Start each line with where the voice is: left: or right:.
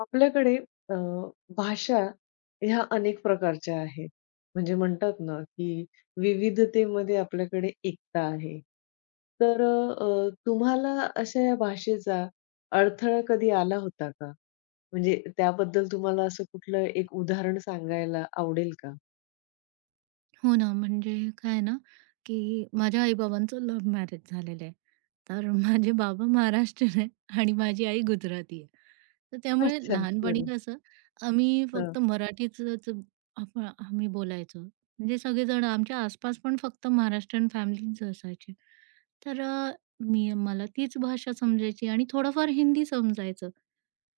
left: आपल्याकडे अ, भाषा ह्या अनेक प्रकारच्या आहेत. म्हणजे म्हणतात ना, की विविधतेमध्ये आपल्याकडे एकता आहे. तर तुम्हाला अशा या भाषेचा अडथळा कधी आला होता का? म्हणजे त्याबद्दल तुम्हाला असं कुठलं एक उदाहरण सांगायला आवडेल का?
right: हो ना, म्हणजे काय आहे ना, की माझ्या आई-बाबांचं लव्ह मॅरेज झालेलं आहे. तर माझे बाबा महाराष्ट्रीयन आहे आणि माझी आई गुजराती आहे. तर त्यामुळे
left: अच्छा.
right: लहानपणी
left: बरं.
right: कसं आम्ही
left: हां,
right: फक्त मराठीचंच आपण आम्ही बोलायचो. म्हणजे सगळेजण आमच्या आसपास पण फक्त महाराष्ट्रीयन फॅमिलीच असायची. तर मला तीच भाषा समजायची आणि थोडंफार हिंदी समजायचं.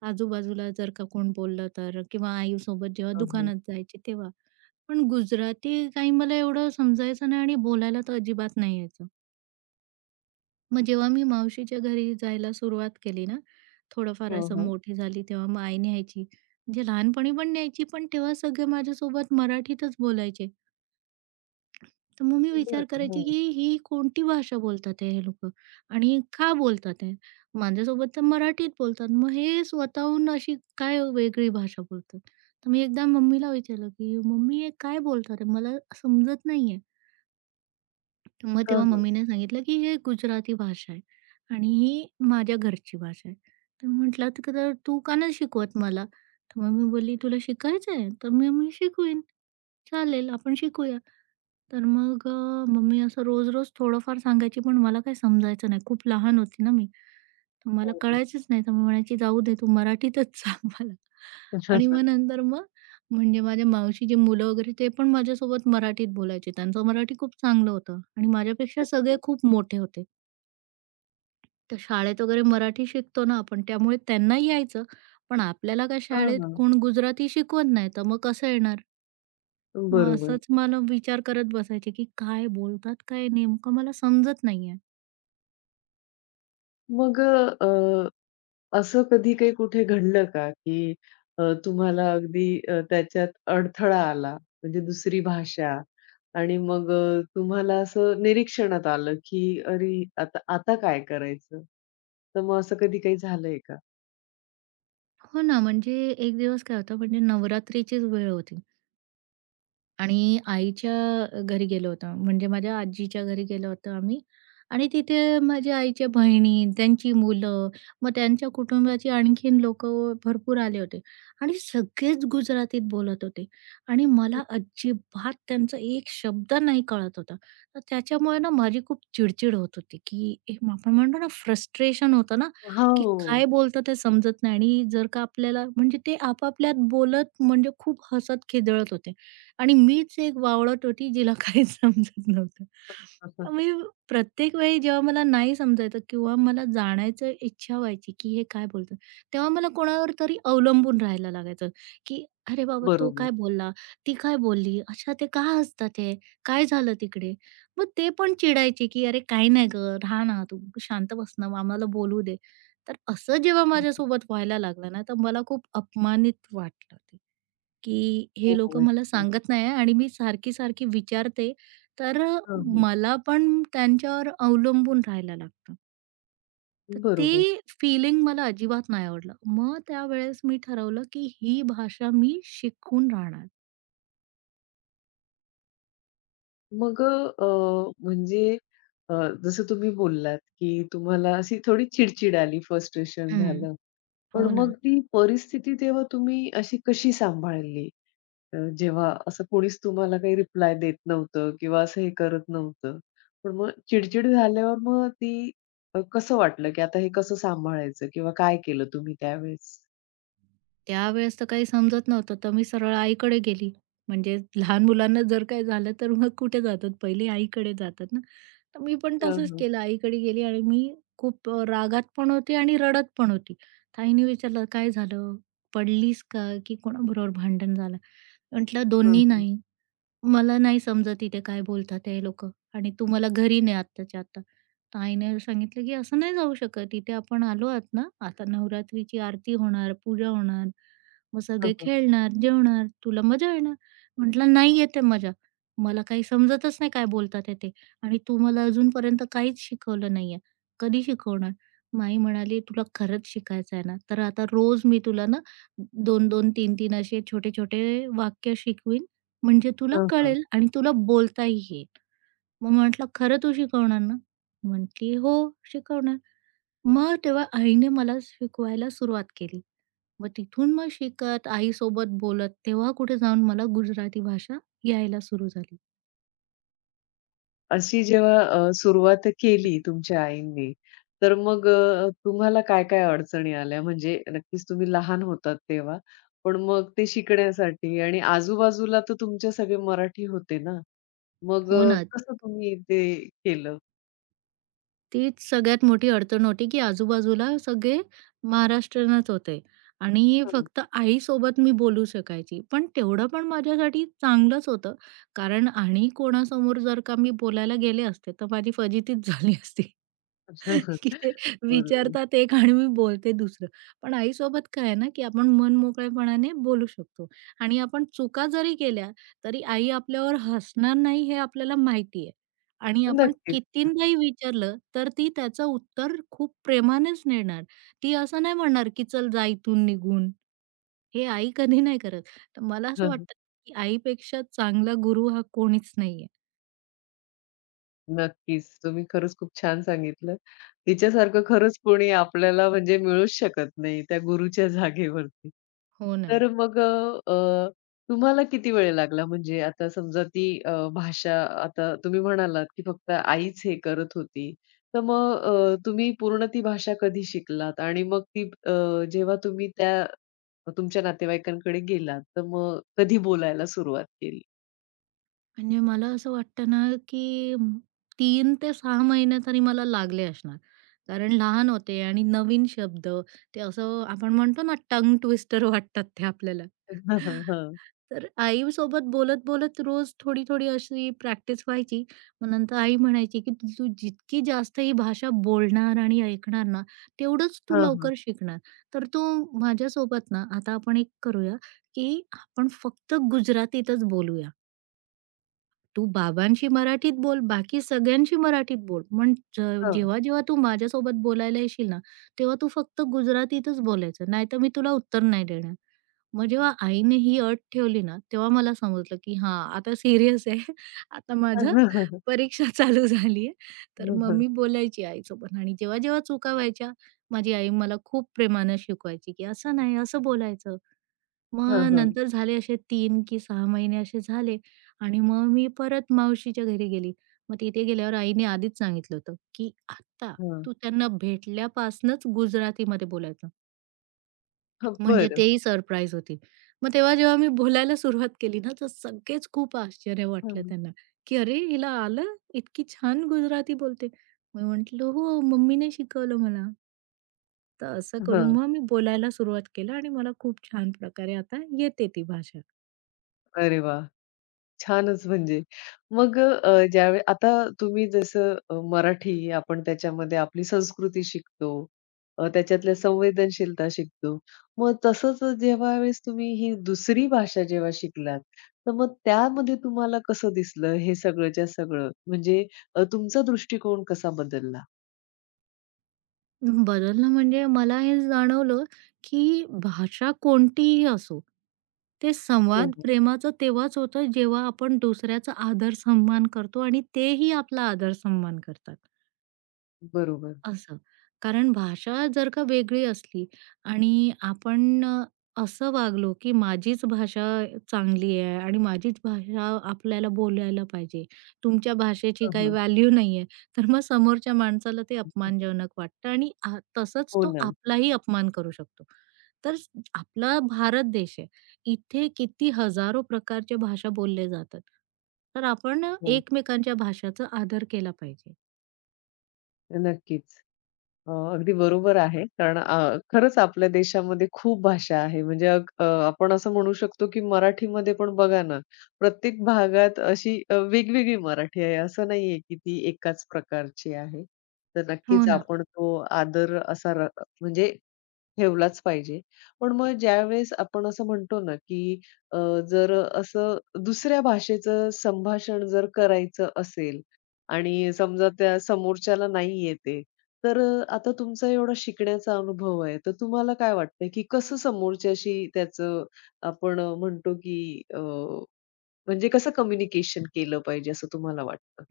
right: आजूबाजूला जर का कोण बोललं तर किंवा आईसोबत जेव्हा
left: हां, हां.
right: दुकानात जायचे तेव्हा. पण गुजराती काही मला एवढं समजायचं नाही आणि बोलायला तर अजिबात नाही यायचं. मग जेव्हा मी मावशीच्या घरी जायला सुरुवात केली ना, थोडंफार
left: हां,
right: असं
left: हां.
right: मोठी झाली तेव्हा मग आई न्यायची. म्हणजे लहानपणी पण न्यायची पण तेव्हा सगळे माझ्यासोबत मराठीतच बोलायचे. तर मग मी
left: बरं.
right: विचार करायची
left: हां.
right: की ही कोणती भाषा बोलतात हे लोकं आणि का बोलतात आहे? माझ्यासोबत तर मराठीत बोलतात. मग हे स्वतःहून अशी काय वेगळी भाषा बोलतात? तर मी एकदा मम्मीला विचारलं की "मम्मी हे काय बोलतात आहे? मला समजत नाही तर मग
left: हां,
right: तेव्हा
left: हां.
right: मम्मीने सांगितलं की "हे गुजराती भाषा आहे आणि ही माझ्या घरची भाषा आहे." तर म्हटलं, "तर तू का नाही शिकवत मला?" तर मग मी बोलली "तुला शिकायचं आहे तर मग मी शिकवीन." चालेल, आपण शिकूया. तर मग मम्मी असं रोज-रोज थोडंफार सांगायची, पण मला काही समजायचं नाही. खूप लहान होती ना मी. तर
left: हो,
right: मला
left: हो.
right: कळायचंच नाही. तर मी म्हणायची, "जाऊ दे, तू मराठीतच सांग मला." आणि मग नंतर मग म्हणजे माझ्या मावशीची मुलं वगैरे ते पण माझ्यासोबत मराठीत बोलायचे. त्यांचं मराठी खूप चांगलं होतं आणि माझ्यापेक्षा सगळे
left: अच्छा.
right: खूप मोठे होते. तर शाळेत वगैरे मराठी शिकतो ना आपण, त्यामुळे त्यांना यायचं. पण आपल्याला काय
left: हां,
right: शाळेत
left: हां.
right: कोण गुजराती शिकवत नाही, तर मग कसं येणार? मग
left: बरोबर.
right: असंच मला विचार करत बसायचे, की काय बोलतात काय नेमकं मला समजत नाहीये.
left: मग असं कधी काही कुठे घडलं का, की तुम्हाला अगदी त्याच्यात अडथळा आला, म्हणजे दुसरी भाषा आणि मग तुम्हाला असं निरीक्षणात आलं, की अरे, आता आता काय करायचं? तर मग असं कधी काही झालंय का?
right: हो ना, म्हणजे एक दिवस काय होतं म्हणजे नवरात्रीचीच वेळ होती. आणि आईच्या घरी गेलो होतो. म्हणजे माझ्या आजीच्या घरी गेलो होतो आम्ही आणि तिथे माझ्या आईच्या बहिणी, त्यांची मुलं, मग त्यांच्या कुटुंबाची आणखीन लोकं भरपूर आले होते आणि सगळेच गुजरातीत बोलत होते आणि मला अजिबात त्यांचा एक शब्द नाही कळत होता. तर त्याच्यामुळे ना माझी खूप चिडचिड होत होती, की ए, आपण म्हणतो ना फ्रस्ट्रेशन होतं ना,
left: हा,
right: की
left: हो.
right: काय बोलतं ते समजत नाही आणि जर का आपल्याला म्हणजे ते आपापल्यात बोलत म्हणजे खूप हसत-खेदळत होते. आणि मीच एक वावळट होती जिला काहीच समजत नव्हतं.
left: असं
right: मी प्रत्येक वेळी जेव्हा मला नाही समजायचं किंवा मला जाण्याची इच्छा व्हायची, की हे काय बोलतात, तेव्हा मला कोणावर तरी अवलंबून राहायला लागायचं, की "अरे बाबा, तो
left: बरोबर.
right: काय बोलला? ती काय बोलली? अच्छा, ते का हसतात आहे? काय झालं तिकडे?" मग ते पण चिडायचे, की "अरे काही नाही गं, राहा ना तू, शांत बस ना, आम्हाला बोलू दे." तर असं जेव्हा माझ्यासोबत व्हायला लागलं ना, तर मला खूप अपमानित वाटलं ते. की हे
left: हो,
right: लोकं मला
left: अच्छा.
right: सांगत नाही आहे आणि मी सारखी-सारखी विचारते, तर
left: हां, हां.
right: मला पण त्यांच्यावर अवलंबून राहायला लागतं. तर ते
left: बरोबर.
right: फीलिंग मला अजिबात नाही आवडलं. मग त्यावेळेस मी ठरवलं की ही भाषा मी शिकून राहणार.
left: मग म्हणजे अ, जसं तुम्ही बोललात, की तुम्हाला अशी थोडी चिड आली, फ्रस्ट्रेशन
right: हं.
left: झालं. पण
right: हो ना.
left: मग ती परिस्थिती तेव्हा तुम्ही अशी कशी सांभाळली? जेव्हा असं कोणीच तुम्हाला काही रिप्लाय देत नव्हतं किंवा असं हे करत नव्हतं. पण मग चिडचिड झाल्यावर मग ती कसं वाटलं, की आता हे कसं सांभाळायचं किंवा काय केलं तुम्ही त्यावेळेस?
right: त्यावेळेस तर काही समजत नव्हतं, तर मी सरळ आईकडे गेली. म्हणजे लहान मुलांना जर काही झालं, तर मग कुठे जातात, पहिले आईकडे जातात ना. तर मी पण
left: हां,
right: तसंच
left: हां.
right: केलं, आईकडे गेली आणि मी खूप रागात पण होती आणि रडत पण होती. तर आईने विचारलं, "काय झालं? पडलीस का? की कोणाबरोबर भांडण झालं?" म्हटलं,
left: हां,
right: "दोन्ही
left: हां.
right: नाही." मला नाही समजत इथे काय बोलतात हे लोकं आणि तू मला घरी ने आत्ताच्या आत्ता. तर आईने सांगितलं, की "असं नाही जाऊ शकत. इथे आपण आलो आहात ना, आता नवरात्रीची आरती होणार, पूजा होणार, मग
left: हां,
right: सगळे
left: हां.
right: खेळणार, जेवणार, तुला मजा येणार." म्हटलं, "नाही येत मजा. मला काही समजतच नाही काय बोलतात आहे ते आणि तू मला अजूनपर्यंत काहीच शिकवलं नाहीये. कधी शिकवणार?" मग म्हणाली, "तुला खरंच शिकायचं आहे ना, तर आता रोज मी तुला ना 2-2, 3-3 असे छोटे-छोटे वाक्य शिकवीन म्हणजे तुला कळेल आणि तुला बोलताही येईल. मग म्हटलं, "खरं तू शिकवणार ना?" म्हटली, "हो, शिकवणार." मग तेव्हा आईने मला शिकवायला सुरुवात केली. मग तिथून मग शिकत, आईसोबत बोलत, तेव्हा कुठे जाऊन मला गुजराती भाषा यायला सुरू झाली.
left: अशी जेव्हा सुरुवात केली तुमच्या आईंनी, तर मग तुम्हाला काय-काय अडचणी आल्या? म्हणजे नक्कीच तुम्ही लहान होतात तेव्हा, पण मग ते शिकण्यासाठी आणि आजूबाजूला तर तुमचे सगळे मराठी होते ना, मग
right: हो ना.
left: कसं तुम्ही ते केलं?
right: तीच सगळ्यात मोठी अडचण होती, की आजूबाजूला सगळे महाराष्ट्रीयनच होते आणि
left: हां.
right: फक्त आईसोबत मी बोलू शकायची. पण तेवढं पण माझ्यासाठी चांगलंच होतं. कारण आणि कोणासमोर जर का मी बोलायला गेले असते, तर माझी फजितीच झाली असती. की ते
left: बरोबर.
right: विचारतात एक आणि मी बोलते दुसरं. पण आईसोबत काय आहे ना, की आपण मनमोकळेपणाने बोलू शकतो आणि आपण चुका जरी केल्या, तरी आई आपल्यावर हसणार नाही हे आपल्याला माहिती आहे आणि आपण
left: नक्कीच.
right: कितींदाही विचारलं, तर ती त्याचं उत्तर खूप प्रेमानेच देणार. ती असं नाही म्हणणार, की "चल जा इथून निघून." हे आई कधी नाही करत. तर मला असं वाटतं, की आईपेक्षा चांगला गुरु हा कोणीच नाहीये.
left: नक्कीच. तुम्ही खरंच खूप छान सांगितलं. तिच्यासारखं खरंच कोणी आपल्याला म्हणजे मिळूच शकत नाही त्या गुरुच्या जागेवरती.
right: हो ना.
left: तर मग तुम्हाला किती वेळ लागला म्हणजे आता समजा ती भाषा आता तुम्ही म्हणालात, की फक्त आईच हे करत होती. तर मग तुम्ही पूर्ण ती भाषा कधी शिकलात? आणि मग ती जेव्हा तुम्ही त्या तुमच्या नातेवाईकांकडे गेलात, तर मग कधी बोलायला सुरुवात केली?
right: म्हणजे मला असं वाटतं ना, की तीन ते 6 महिने तरी मला लागले असणार. कारण लहान होते आणि नवीन शब्द, ते असं आपण म्हणतो ना टंग ट्विस्टर वाटतात ते आपल्याला.
left: हं, हं. हं.
right: तर आईसोबत बोलत-बोलत रोज थोडी-थोडी अशी प्रॅक्टिस व्हायची. मग नंतर आई म्हणायची, की "तू तू जितकी जास्त ही भाषा बोलणार आणि ऐकणार ना, तेवढंच तू लवकर शिकणार." तर तू माझ्यासोबत ना, आता आपण एक करूया, की आपण फक्त गुजरातीतच बोलूया. तू बाबांशी मराठीत बोल, बाकी सगळ्यांशी मराठीत बोल. पण
left: हं,
right: जेव्हा-जेव्हा तू माझ्यासोबत बोलायला येशील ना, तेव्हा तू फक्त गुजरातीतच बोलायचं, नाहीतर मी तुला उत्तर नाही देणार. मग जेव्हा आईने ही अट ठेवली ना, तेव्हा मला समजलं, की हां, आता सीरियस आहे. आता माझं परीक्षा चालू झाली आहे. तर
left: हं,
right: मग
left: हं.
right: मी बोलायची आईसोबत आणि जेव्हा-जेव्हा चुका व्हायच्या, माझी आई मला खूप प्रेमानं शिकवायची, की असं नाही, असं बोलायचं.
left: हां,
right: मग
left: हां.
right: नंतर झाले असे तीन की 6 महिने असे झाले आणि मग मी परत मावशीच्या घरी गेली. मग तिथे गेल्यावर आईने आधीच सांगितलं होतं, की "आत्ता
left: हां.
right: तू त्यांना भेटल्यापासनंच गुजरातीमध्ये बोलायचं."
left: हां,
right: म्हणजे
left: बरं.
right: तेही सरप्राईज होतील. मग तेव्हा जेव्हा मी बोलायला सुरुवात केली ना, तर सगळेच खूप आश्चर्य
left: हां,
right: वाटलं
left: हां.
right: त्यांना, की "अरे, हिला आलं? इतकी छान गुजराती बोलते." मी म्हटलं, "हो, मम्मीने शिकवलं मला." तर असं करून
left: हां.
right: मग मी बोलायला सुरुवात केलं आणि मला खूप छान प्रकारे आता येते ती भाषा.
left: अरे वाह! छानच म्हणजे. मग ज्यावेळी आता तुम्ही जसं मराठी आपण त्याच्यामध्ये आपली संस्कृती शिकतो, त्याच्यातल्या संवेदनशीलता शिकतो. मग तसंच जेव्हा वेळेस तुम्ही ही दुसरी भाषा जेव्हा शिकलात, तर मग त्यामध्ये तुम्हाला कसं दिसलं हे सगळंच्या सगळं? म्हणजे तुमचा दृष्टिकोन कसा बदलला?
right: बदलणं म्हणजे मला हे जाणवलं, की भाषा कोणतीही असो, ते
left: हं,
right: संवाद
left: हं.
right: प्रेमाचं तेव्हाच होतं, जेव्हा आपण दुसऱ्याचा आदर-सन्मान करतो आणि तेही आपला आदर-सन्मान करतात.
left: बरोबर.
right: असं. कारण भाषा जर का वेगळी असली आणि आपण असं वागलो, की माझीच भाषा चांगली आहे आणि माझीच भाषा आपल्याला बोलायला पाहिजे. तुमच्या भाषेची
left: हं,
right: काही
left: हं.
right: व्हॅल्यू नाही आहे. तर मग समोरच्या माणसाला ते अपमानजनक वाटतं आणि तसंच
left: हो
right: तो
left: ना.
right: आपलाही अपमान करू शकतो. तर आपला भारत देश आहे. इथे किती हजारो प्रकारच्या भाषा बोलल्या जातात. तर आपण
left: हो.
right: एकमेकांच्या भाषेचा आदर केला पाहिजे.
left: नक्कीच. अगदी बरोबर आहे. कारण खरंच आपल्या देशामध्ये खूप भाषा आहे. म्हणजे आपण असं म्हणू शकतो, की मराठीमध्ये पण बघा ना, प्रत्येक भागात अशी वेगवेगळी मराठी आहे. असं नाहीये, की ती एकाच प्रकारची आहे. तर
right: हो
left: नक्कीच
right: ना.
left: आपण तो आदर असा र म्हणजे ठेवलाच पाहिजे. पण मग ज्यावेळेस आपण असं म्हणतो ना, की अ, जर असं दुसऱ्या भाषेचं संभाषण जर करायचं असेल आणि समजा त्या समोरच्याला नाही येते, तर आता तुमचा एवढा शिकण्याचा अनुभव आहे, तर तुम्हाला काय वाटतं, की कसं समोरच्याशी त्याचं आपण म्हणतो, की म्हणजे कसं कम्युनिकेशन केलं पाहिजे असं तुम्हाला वाटतं?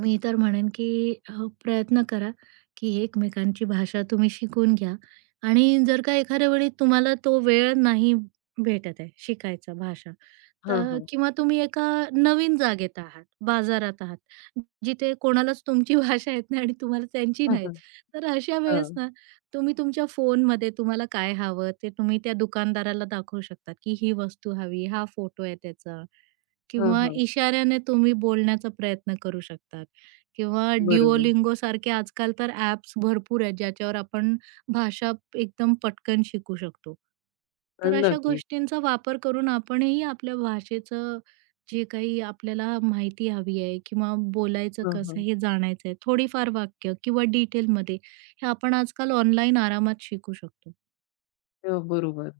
right: मी तर म्हणेन, की प्रयत्न करा, की एकमेकांची भाषा तुम्ही शिकून घ्या आणि जर का एखाद्या वेळी तुम्हाला तो वेळ नाही भेटत आहे शिकायचा भाषा,
left: हां,
right: तर
left: हां.
right: किंवा तुम्ही एका नवीन जागेत आहात, बाजारात आहात, जिथे कोणालाच तुमची भाषा येत नाही आणि तुम्हाला त्यांची
left: हं,
right: नाही येत.
left: हं.
right: तर अशा वेळेस
left: हां.
right: ना, तुम्ही तुमच्या फोनमध्ये तुम्हाला काय हवं ते तुम्ही त्या दुकानदाराला दाखवू शकतात, की ही वस्तू हवी, हा फोटो आहे त्याचा
left: हां,
right: किंवा
left: हां.
right: इशाऱ्याने तुम्ही बोलण्याचा प्रयत्न करू शकतात. किंवा
left: बरोबर.
right: Duolingo सारखे आजकाल तर ॲप्स भरपूर आहेत, ज्याच्यावर आपण भाषा एकदम पटकन शिकू शकतो. तर अशा
left: नक्कीच.
right: गोष्टींचा वापर करून आपणही आपल्या भाषेचं जे काही आपल्याला माहिती हवी आहे किंवा बोलायचं
left: हां,
right: कसं
left: हां.
right: हे जाणायचं आहे, थोडीफार वाक्य किंवा डिटेलमध्ये हे आपण आजकाल ऑनलाईन आरामात शिकू शकतो.
left: बरोबर.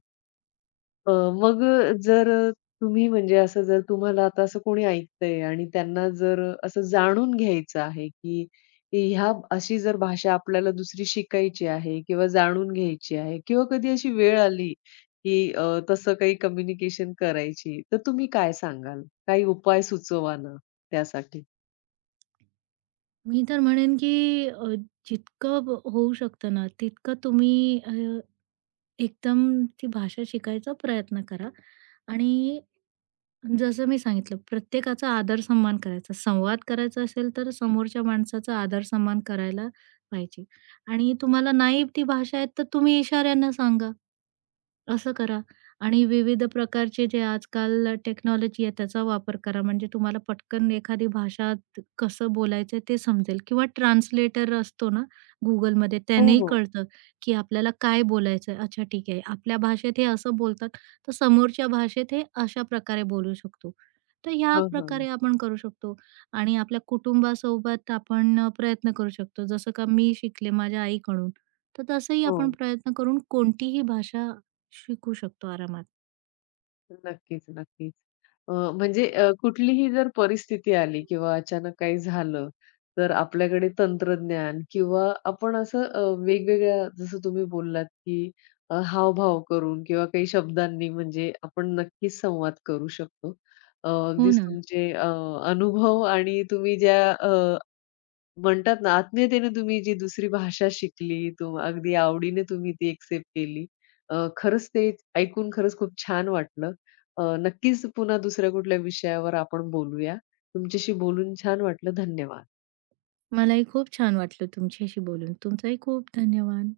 left: मग जर तुम्ही म्हणजे असं जर तुम्हाला आता असं कोणी ऐकतंय आणि त्यांना जर असं जाणून घ्यायचं आहे, की ह्या अशी जर भाषा आपल्याला दुसरी शिकायची आहे किंवा जाणून घ्यायची आहे किंवा कधी अशी वेळ आली, की तसं काही कम्युनिकेशन करायची, तर तुम्ही काय सांगाल? काही उपाय सुचवा ना त्यासाठी?
right: मी तर म्हणेन की अ, जितकं होऊ शकतं ना, तितकं तुम्ही एकदम ती भाषा शिकायचा प्रयत्न करा आणि जसं मी सांगितलं, प्रत्येकाचा आदर-सन्मान करायचा. संवाद करायचा असेल, तर समोरच्या माणसाचा आदर-सन्मान करायला पाहिजे आणि तुम्हाला नाही ती भाषा येत, तर तुम्ही इशाऱ्यांना सांगा. असं करा आणि विविध प्रकारचे जे आजकाल टेक्नॉलॉजी आहे त्याचा वापर करा. म्हणजे तुम्हाला पटकन एखादी भाषा कसं बोलायचं ते समजेल किंवा ट्रान्सलेटर असतो ना Googleमध्ये
left: हो,
right: त्यानेही
left: हो.
right: कळतं, की आपल्याला काय बोलायचं अच्छा ठीक आहे. आपल्या भाषेत हे असं बोलतात, तर समोरच्या भाषेत हे अशा प्रकारे बोलू शकतो. तर ह्या
left: हं, हं.
right: प्रकारे आपण करू शकतो आणि आपल्या कुटुंबासोबत आपण प्रयत्न करू शकतो. जसं का मी शिकले माझ्या आईकडून, तर तसंही
left: हो.
right: आपण प्रयत्न करून कोणतीही भाषा शिकू शकतो आरामात.
left: नक्कीच, नक्कीच. म्हणजे कुठलीही जर परिस्थिती आली किंवा अचानक काही झालं, तर आपल्याकडे तंत्रज्ञान किंवा आपण असं वेगवेगळ्या जसं तुम्ही बोललात, की हावभाव करून किंवा काही शब्दांनी म्हणजे आपण नक्कीच संवाद करू शकतो.
right: हो
left: अगदीच
right: ना.
left: तुमचे अनुभव आणि तुम्ही ज्या म्हणतात ना, आत्मीयतेने तुम्ही जी दुसरी भाषा शिकली, अगदी आवडीने तुम्ही ती एक्सेप्ट केली. खरंच ते ऐकून खरंच खूप छान वाटलं. नक्कीच पुन्हा दुसऱ्या कुठल्या विषयावर आपण बोलूया. तुमच्याशी बोलून छान वाटलं. धन्यवाद.
right: मलाही खूप छान वाटलं तुमच्याशी बोलून. तुमचाही खूप धन्यवाद.